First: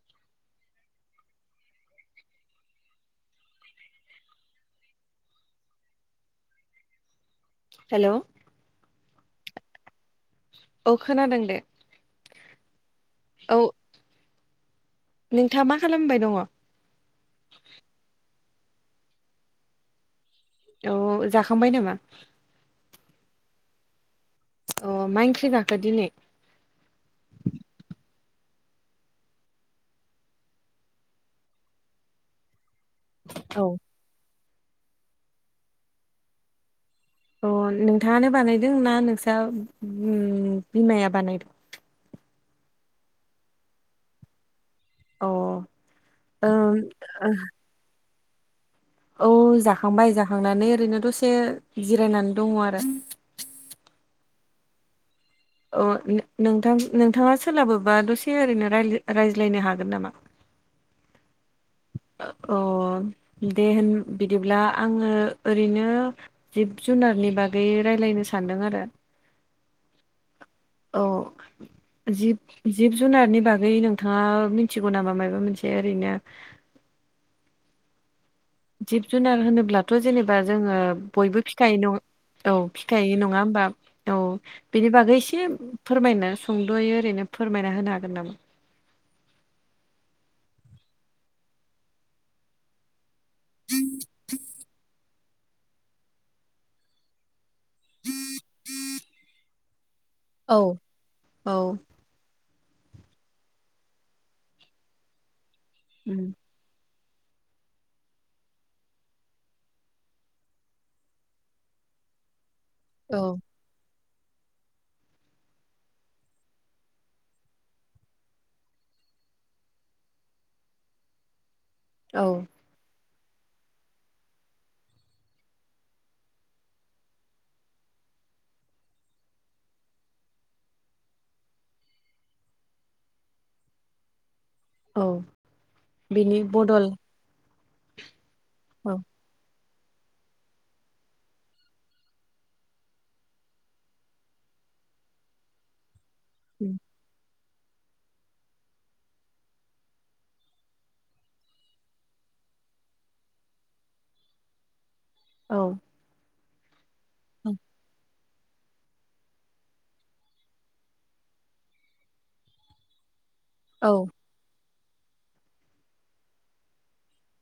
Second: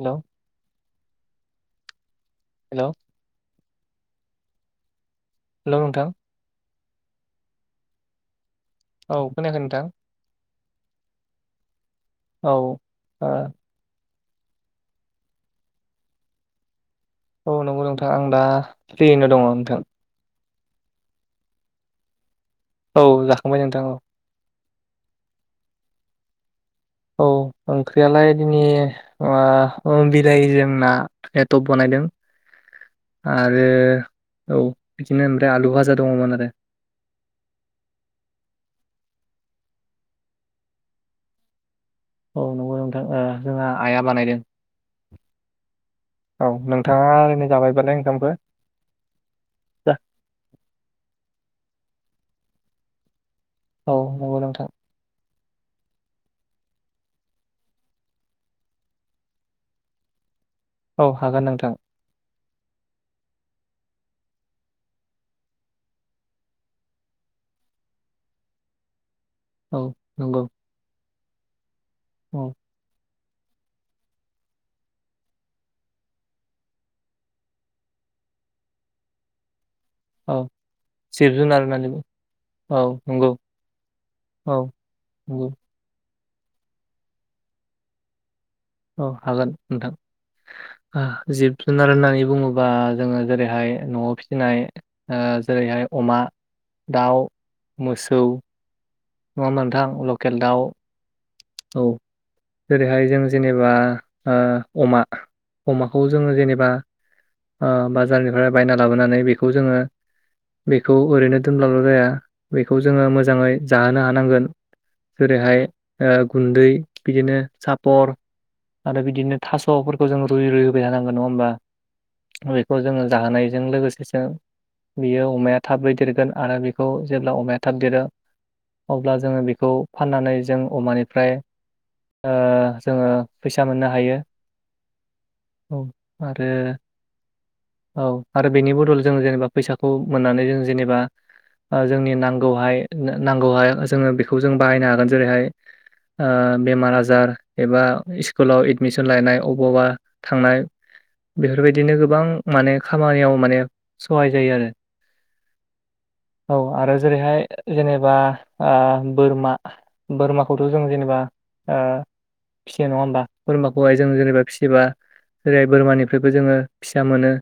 हेल hello hello नोंथां hello औ खोनायाखै नोंथां औ खोनादों दे औ औ नोंथाङा मा खालामबाय दङ औ नंगौ नोंथां आं दा फ्रियैनो दङ नोंथां औ जाखांबाय नामा औ जाखांबाय नोंथां औ अ माइ ओंख्रि जाखो दिनै औ ओंख्रियालाय दिनै म बिलाइ जोमना एटप बनायदोंं [inaudible] आरो औ औ बिदिनो ओमफ्राय आलु भाजा दङमोन आरो अ नोंथाङानो बानायदों ना नोंस्रा बिमाया बानायदों औ नंगौ नोंथां जोंहा आइआ बानायदों अ औ ओम नोंथाङा ओरैनो जाबायबालाय ओंखामफोर औ जाखांबाय जाखांनानै ओरैनो दसे जिरायनानै दङ आरो औ नंगौ नोंथां अ नोंथां नोंथाङा सोलाबोबा दसे ओरैनो रायज्लायनो हागोन नामा औ हागोन नोंथां अ दे होन बिदिब्ला आङो ओरैनो जिब जुनारनि बागै रायज्लायनो सानदों आरो औ नंगौ औ जि औ जिब जुनारनि बागै नोंथाङा मिथिगौ नामा माबा मोनसे ओरैनो जिब जुनार होनोब्लाथ' जेनेबा औ जोंङो जिब बयबो जुनार फिखायो होननानै नङ औ फिखाय नङा होमबा औ बेनि बागै एसे नंगौ फोरमायनो सोंद'यो ओरैनो फोरमायना होनो हागोन नामा औ हागोन नोंथां जिब जुनार होननानै बुङोब्ला बा जोङो जेरैहाय न'आव फिसिनाय जेरैहाय अमा दाउ मोसौ उम नङा मोनोंथां लकेल दाउ औ जेरैहाय जों जेनेबा अमा अमाखौ उम जोङो जेनेबा बाजारनिफ्राय बायना लाबोनानै बेखौ जोङो बेखौ ओरैनो दोनब्लाबल' जाया बेखौ जोङो औ मोजाङै जाहोनो हानांगोन जेरैहाय गुन्दै बिदिनो सापर आरो बिदिनो थास'फोरखौ जोंो रुइै रुै होबाय थानांग नङा होमबा औ बेखौ जोङो जाहोनायजों लोगोसेसो बियो अमाया थाबै देरगोन आरो बेखौ जेब्ला अमाया थाब देरो अब्ला जोङो बेखौ फाननानै जों अमानिफ्राय जोङो फैसा मोननो हायो औ औ बिनि आरो बदल औ आरो बेनि औ बदल जों जेनेबा फैसाखौ मोननानै जों जेनेबा जोंनि नांगौहाय नांगौहाय जोङो बेखौ जों बाहायनो हागोन जेरैहाय उम बेमार आजार एबा स्कुलाव एडमिसन लायनाय अबावबा थांनाय बेफोरबायदिनो गोबां माने खामानियाव माने सहाय जायो आरो औ औ आरो जेरैहाय जेनेबा बोरमा बोरमाखौथ' जों जेनेबा फिसिनाय नङा होमबा औ बोरमाखौहाय जों जेनेबा फिसिबा जेरैहाय बोरमानिफ्रायबो जोङो फिसा मोनो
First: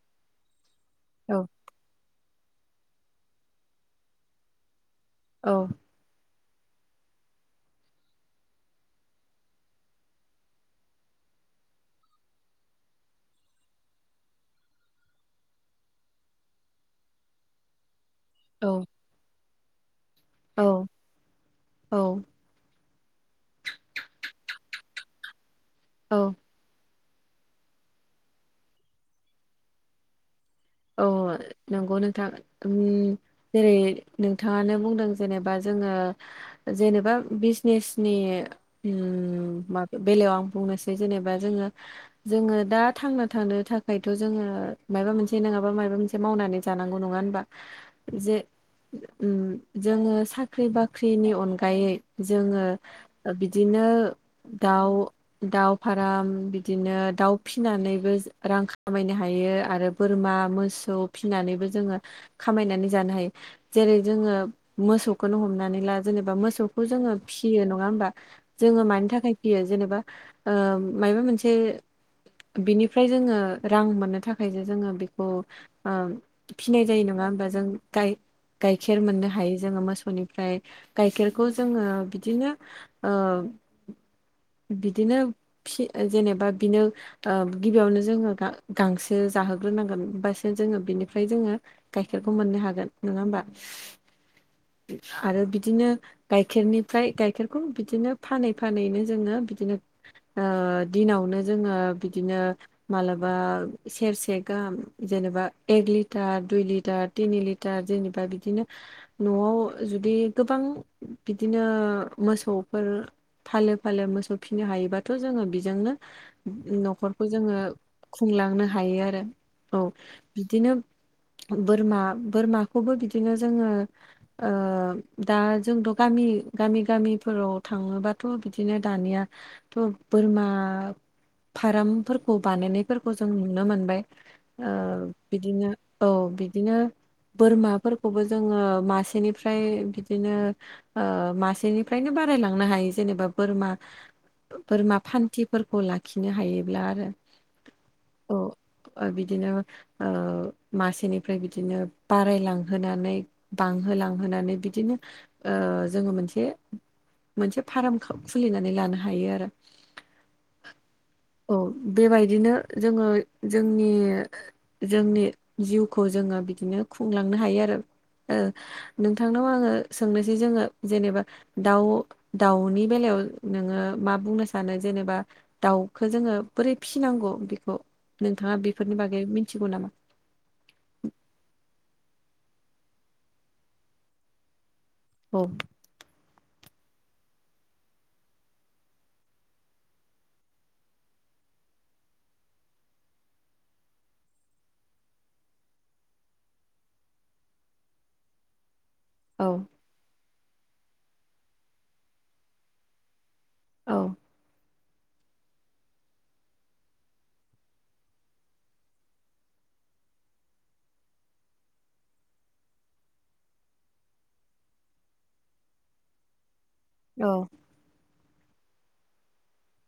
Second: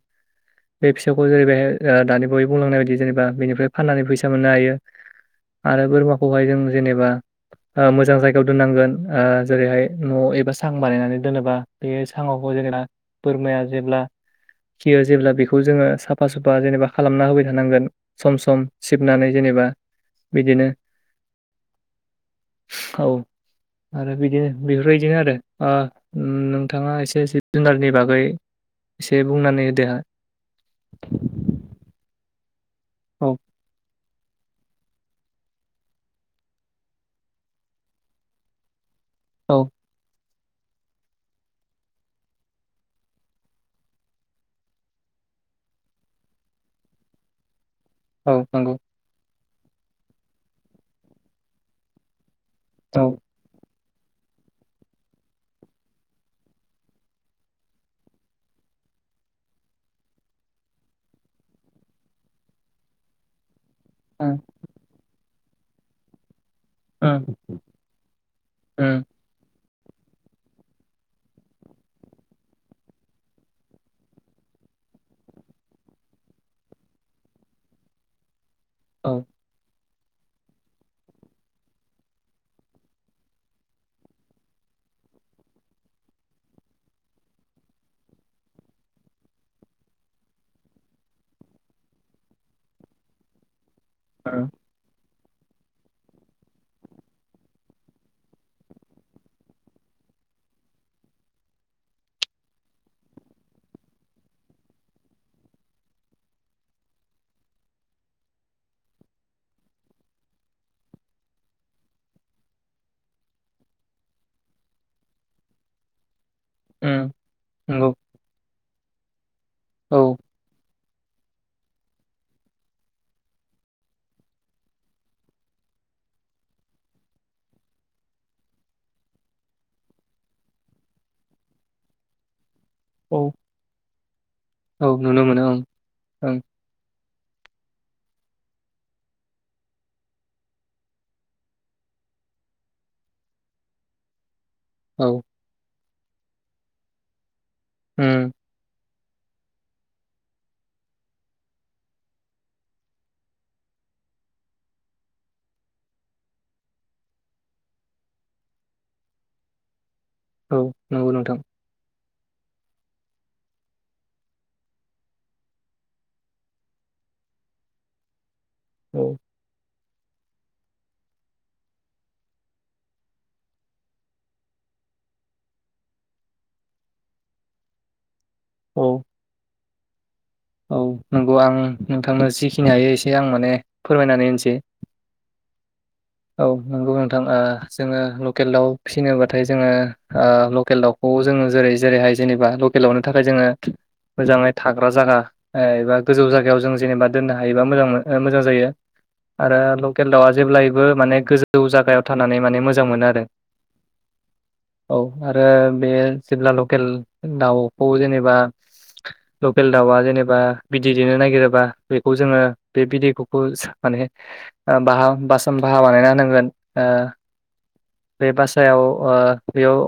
बे फिसौखौ औ जेरै बेहाय दानि बयै बुंलांनाय बायदि जेनेबा बेनिफ्राय फाननानै फैसा मोननो हायो औ आरो बोरमाखौहाय जों जेनेबा मोजां जायगायाव दोननांगोन जेरैहाय न' एबा सां बानायनानै दोनोबा बे सङावखौ जोंना बोरमाया जेब्ला खियो जेब्ला बेखौ जोङो साफा सुफा जेनेबा खालामना होबाय थानांगोन सम सम सिबनानै जेनेबा बिदिनो औ औ औ आरो बिदिनो बेफोरबायदिनो आरो औ नोंाङा एसे एसे जुनारनि बागै एसे बुंनानै होदो हहा औ नंगौ नोंथां औ जेरै नोंथाङानो बुंदों जेनेबा जोङो जेनेबा बिजनेसनि औ माब बेलायाव आं बुंनो सै जेबा जो ज दाां थ थाखाय जो मा मोन जे नङाबा माबा मोनसे मावनानै जानांगौ नङा होनबा जे औ नंगौ जोङो साख्रि बाख्रिनि अनगायै जोङो औ बिदिनो दाउ दाउ फार्म बिदिनो दाउ फिसिनानैबो रां खामायनो हायो आरो बोरमा मोसौ फिसिनानैबो जोङो खामायनानै जानो हायो जेरै जोङो उम मोसौखौनो हमनानै ला जेनेबा मोसौखौ जोङो उम फिसियो नङा होमबा जोङो उम मानि थाखाय फयो जेनेबा माबा मोनसे बिनिफ्राय जोङो रां मोननो थाखाय जों जोङो बेखौ फिनाय जायो नङा होमबा जों गाय गाइखेर औ मोननो हायो जोङो मोसौनि ओमफ्राय गाइखेरखौ जोङो बिदिनो बिदिनो जेनेबा बिनो गिबियावनो जोङो गांसो जाहोग्रोनांगोन हबासो जोङो बिनिफ्राय जोङो गाइखेरखौ मोननो हागोन नङा होमबा औ आरो बिदिनो गाइखेरनिफ्राय गाइखेरखौ बिदिनो फानै फानैनो जोंङो बिदिनो ओ दिनावनो जोंङो बिदिनो मालाबा सेरसेे से गाहाम जेनेबा एक लिटार दुइ लिटार तिनि लिटार जेनेबा बिदिनो न'आव जुदि गोबां बिदिनो मोसौफोर फालो फालो मोसौ फिनो हायोबाथ' जोंङो बेजोंनो उम न'खरखौ जोंङो नंगौ खुंलांनो हायो आरो औ बिदिनो बोरमा बोरमाखौबो बिदिनो जोंङो ओ दा जोंथ' गामि गामि गामिफोराव थाङोबाथ' बिदिनो दानिया थ' बोरमा फार्मफोरखौ बानायनायफोरखौ जों औ नुनो मोनबाय ओ औ नुनो मोनो बिदिनो औ ओं बि दिनो बोरमाफोरखौबो जोंङो मासेनिफ्राय बिदिनो ओ मासेनिफ्रायनो बारायलांनो हायो जेनेबा बोरमा बोरमा ओं फान्थिफोरखौ लाखिनो हायोब्ला आरो उम औ बिदिनो ओ मासेनिफ्राय बिदिनो बारायलांहोनानै बांहोलांहोनानै बिदिनो ओ जोंङो मोनसे मोनसे फार्म खुलिनानै लानो हायो आरो औ नंगौ नोंथां औ बेबायदिनो जोंङो जोंनि जोंनि जिउखौ जोंङो बिदिनो खुंलांनो हायो आरो औ ओनोंथांनाव आंङो सोंनोसै जोंङो जेनेबा दाउ दाउनि बेलायाव नोंङो मा बुंनो सानो जेनेबा दाउखो जोंङो बोरै फिसिनांगौ बेखौ नोंथांङा बेफोरनि औ बागै मिथिगौ नामा? औ नंगौ आं नोंथांनो जिखिनि हायो एसे आं माने फोरमायनानै होनोसै औ औ नंगौ नोंथां ओ जोंङो लकेल दाउ फिसिनोबाथाय जोंङो ओ लकेल दाउखौ जोंङो जेरै जेरैहाय जेनेबा लकेलावनो थाखाय जोंङो मोजांङै थाग्रा जागा एबा गोजौ जायगायाव जों जेनेबा दोननो हायोबा मोजां मोन मोजां जायो। औ आरो लकेल दाउआ जेब्लायबो माने गोजौ जायगायाव थानानै माने मोजां मोनो आरो औ औ आरो बे जेब्ला लकेल दाउखौ जेनेबा लकेल दाउआ जेनेबा बिदै दैनो नागिरोबा बेखौ जोंङो बे बिदैखौ माने बाहा बासन बाहा बानायना होनांगोन ओ औ बे बासायाव ओ बेयाव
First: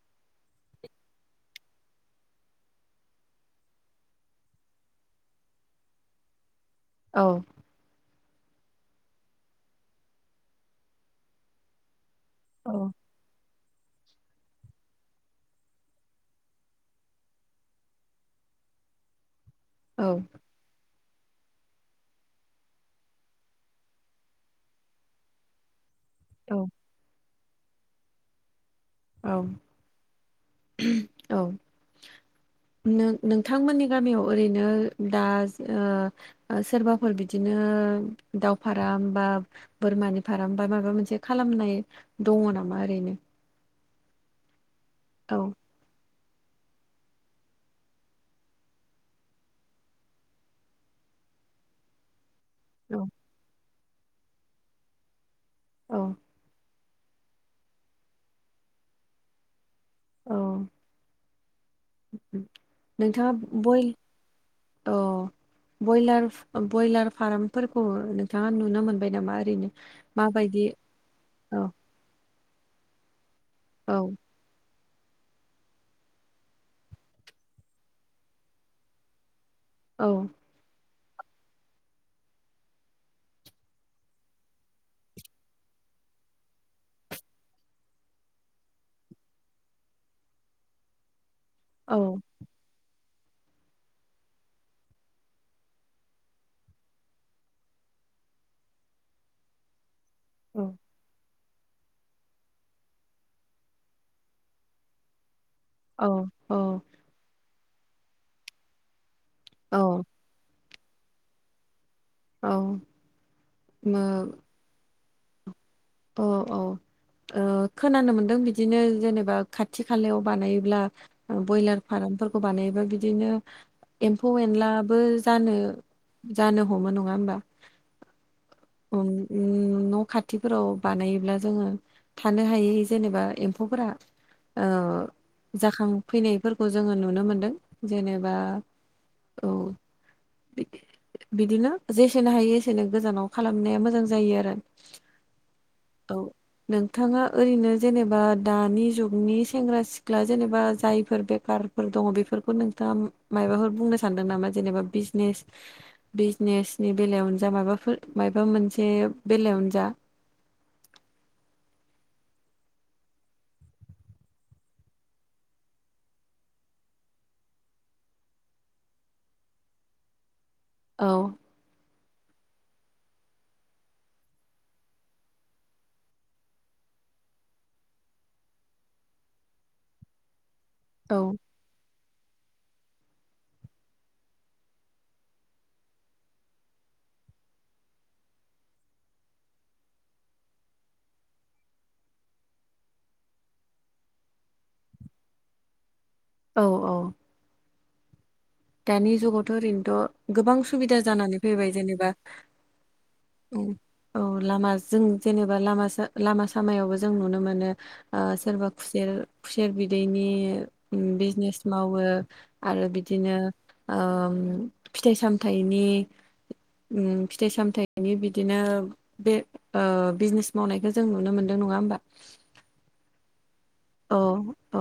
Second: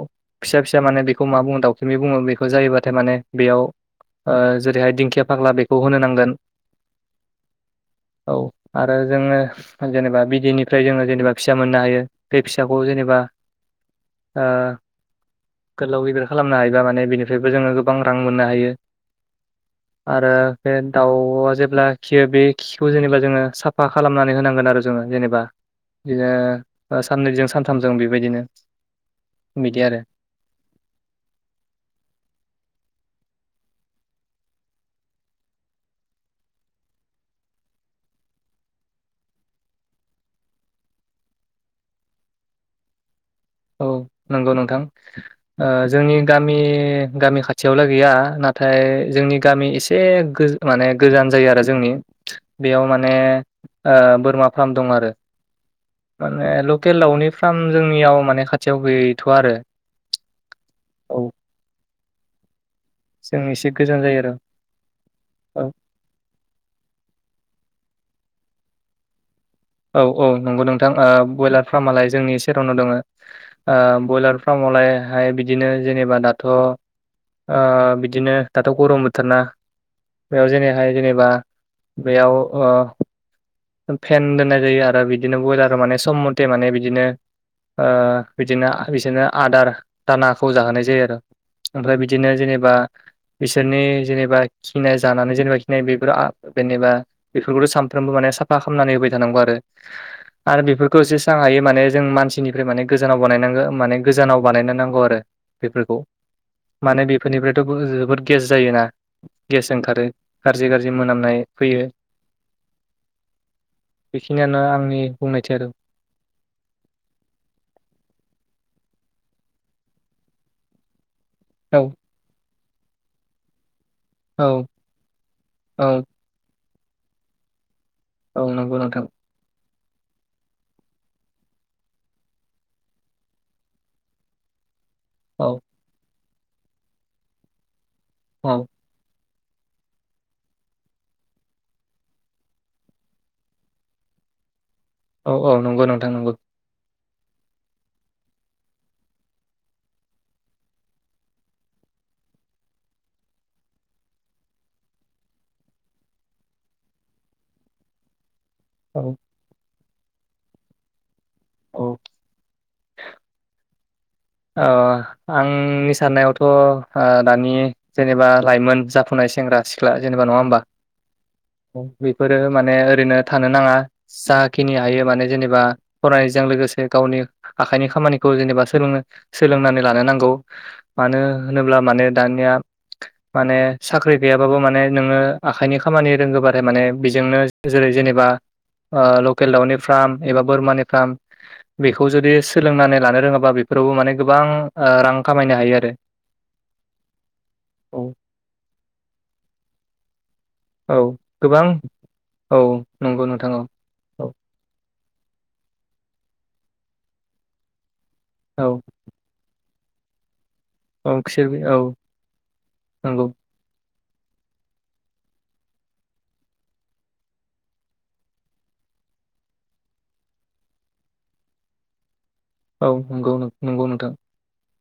फिसा फिसा माने बेखौ मा बुङो दाउखुमै बुंङो बेखौ जायोबाथाय माने बेयाव ओ जेरैहाय दिंखिया फाग्ला बेखौ होनो नांगोन औ औ आरो जोंङो जेनेबा बिदैनिफ्राय जोंङो जेनेबा फिसा मोननो हायो। बे फिसाखौ औ जेनेबा गोलाव गिदिर खालामनो हायोबा माने बेनिफ्रायबो जोंङो गोबां रां मोननो हायो औ आरो बे दाउआ जेब्ला खियो बे खिखौ जेनेबा जोंङो साफा खालामनानै होनांगोन आरो जोंङो जेनेबा बिदिनो साननैजों सानथामजों बेबायदिनो औ बिदि आरो औ नो-नोंथांमोननि गामियाव ओरैनो दा ओ सोरबाफोर बिदिनो दाव फाराम बा बोरमानि फाराम बा माबा मोनसे खालामनाय दङ' नामा ओरैनो औ नंगौ नोंथां औ जोंनि गामि गामि खाथियावलाय गैया नाथाय जोंनि गामि एसे माने गोजान जायो आरो जोंनि बेयाव माने औ बोरमा फार्म दं आरो औ माने लकेदावनि फ्राम जोंनियाव माने खाथियाव गैथ' आरो औ औ नोंथाङा जों एसे बयल गोजान जायो आरो अ बयलार ब्रयलार फार्मफोरखौ नोंथाङा नुनो मोनबाय नामा ओरैनो औ औ माबायदि नंगौ नोंथां औ बयलार फार्मआलाय जोंनि सेरावनाव दङो औ ब्रयलार फार्मावलायहाय बिदिनो जेनेबा दाथ' बिदिनो दाथ' गरम बोथोर ना औ बेयाव जेनैहाय जेनेबा बेयाव फेन दोननाय जायो आरो बिदिनो ब्रयलार माने सम मथे माने बिदिनो ओ बिदिनो आ बिसोरनो आदार दानाखौ जाहोनाय जायो आरो। ओमफ्राय औ बिदिनो जेनेबा बिसोरनि जेनेबा खिनाय जानानै जेनेबा खिनाय बेफोर जेनेबा बेफोरखौथ' सानफ्रोमबो माने साफा खालामनानै होबाय थानांगौ आरो औ आरो बेफोरखौ एसे हायो माने जों मानसिनिफ्राय माने गोजानाव बानायनांगौ माने गोजानाव बानायनो नांगौ आरो बेफोरखौ औ औ माने बेफोरनिफ्रायथ' जोबोद गेस जायोना गेस औ ओंखारो गाज्रि गाज्रि मोनामनाय फैयो औ बेखिनियानो आंनि बुंनायथि आरो औ औ खोनानो मोनदों बिदिनो जेनेबा खाथि खालायाव बानायोब्ला ब्रयलार औ फ्रमफोरखौ बानायोबा बिदिनो एम्फौ औ एनलाबो जानो औ जानो हमो नङा होमबा औ नंगौ नोंथां उ न' खाथि फोराव बानायोब्ला जोङो थानो हायै जेनेबा एम्फौफोरा औ जाखांफैनायफोरखौ जोङो नुनो मोनदों जेनेबा औ औ बिदिनो जेसेनो हायो एसेनो गोजानाव खालामनाया मोजां जायो आरो औ औ नंगौंगौ द नोंथाङा ओरैनो जेनेबा दानि जुगनि सेंग्रा सिख्ला जेनेबा जायफोर बेखार दङ बेफोरखौ नोंथाङा माबाफोर बुंनो सानदों नामा जेनेबा बिजनेस बिजनेसनि बेलायावनो जा माबाफोर माबा मोनसे औ बेलायावनो जा औ। अ आंनि साननायावथ' ओ दानि जेनेबा लाइमोन जाफुनाय सेंग्रा सिख्ला जेनेबा नङा होमबा? औ। बेफोरो माने ओरैनो थानो नाङा। जाखिनि हायो माने जेनेबा फरायनायजों लोगोसे गावनि आखाइनि खामानिखौ जेनेबा सोलोङो। सोलोंनानै लानो नांगौ औ मानो होनोब्ला माने दानिया माने साख्रि गैयाबाबो माने नोङो आखाइनि खामानि रोंगोबाथाय माने बेजोंनो जेरै जेनेबा ओ लकेल दाउनि फार्म एबा बोरमानि फार्म बेखौ जुदि सोलोंनानै लानो रोङाबा बेफोरावबो माने गोबां ओ रां खामायनो हायो आरो। औ औ औ दानि जुगावथ' ओरैनोथ' गोबां सु औ बिदा जानानै गोबां फैबाय जेनेबा औ नंगौ नोंथां अम औ लामा जों जेनेबा लामा लामा सामायावबो जों नुनो मोनो। ओ औ सोरबा खुसेर खुसेर बिदैनि औ खुसेर बि बिजनेस औ मावो आरो नंगौ बिदिनो ओ फिथाइ सामथायाइनि अम फिथाइ सामथायाइनि बिदिनो बे ओ बिजनेस मावनायखौ जों नुनो मोनदों नङा होमबा औ नंगौ नंगौ नोंथां औ औ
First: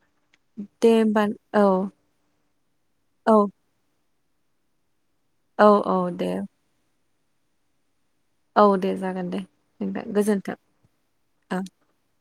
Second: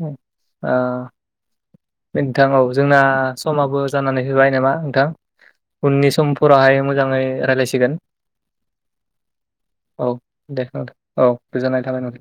औ ओ दे होमबा औ नोंथां औ जोंना औ समाबो जानानै होबाय नामा नोंथां औ औ उननि दे समफोरावहाय मोजाङै रायज्लायसिगोन। औ दे जागोन दे नोंथां औ गोजोन्थों दे नोंथां औ गोजनाय थाबाय नों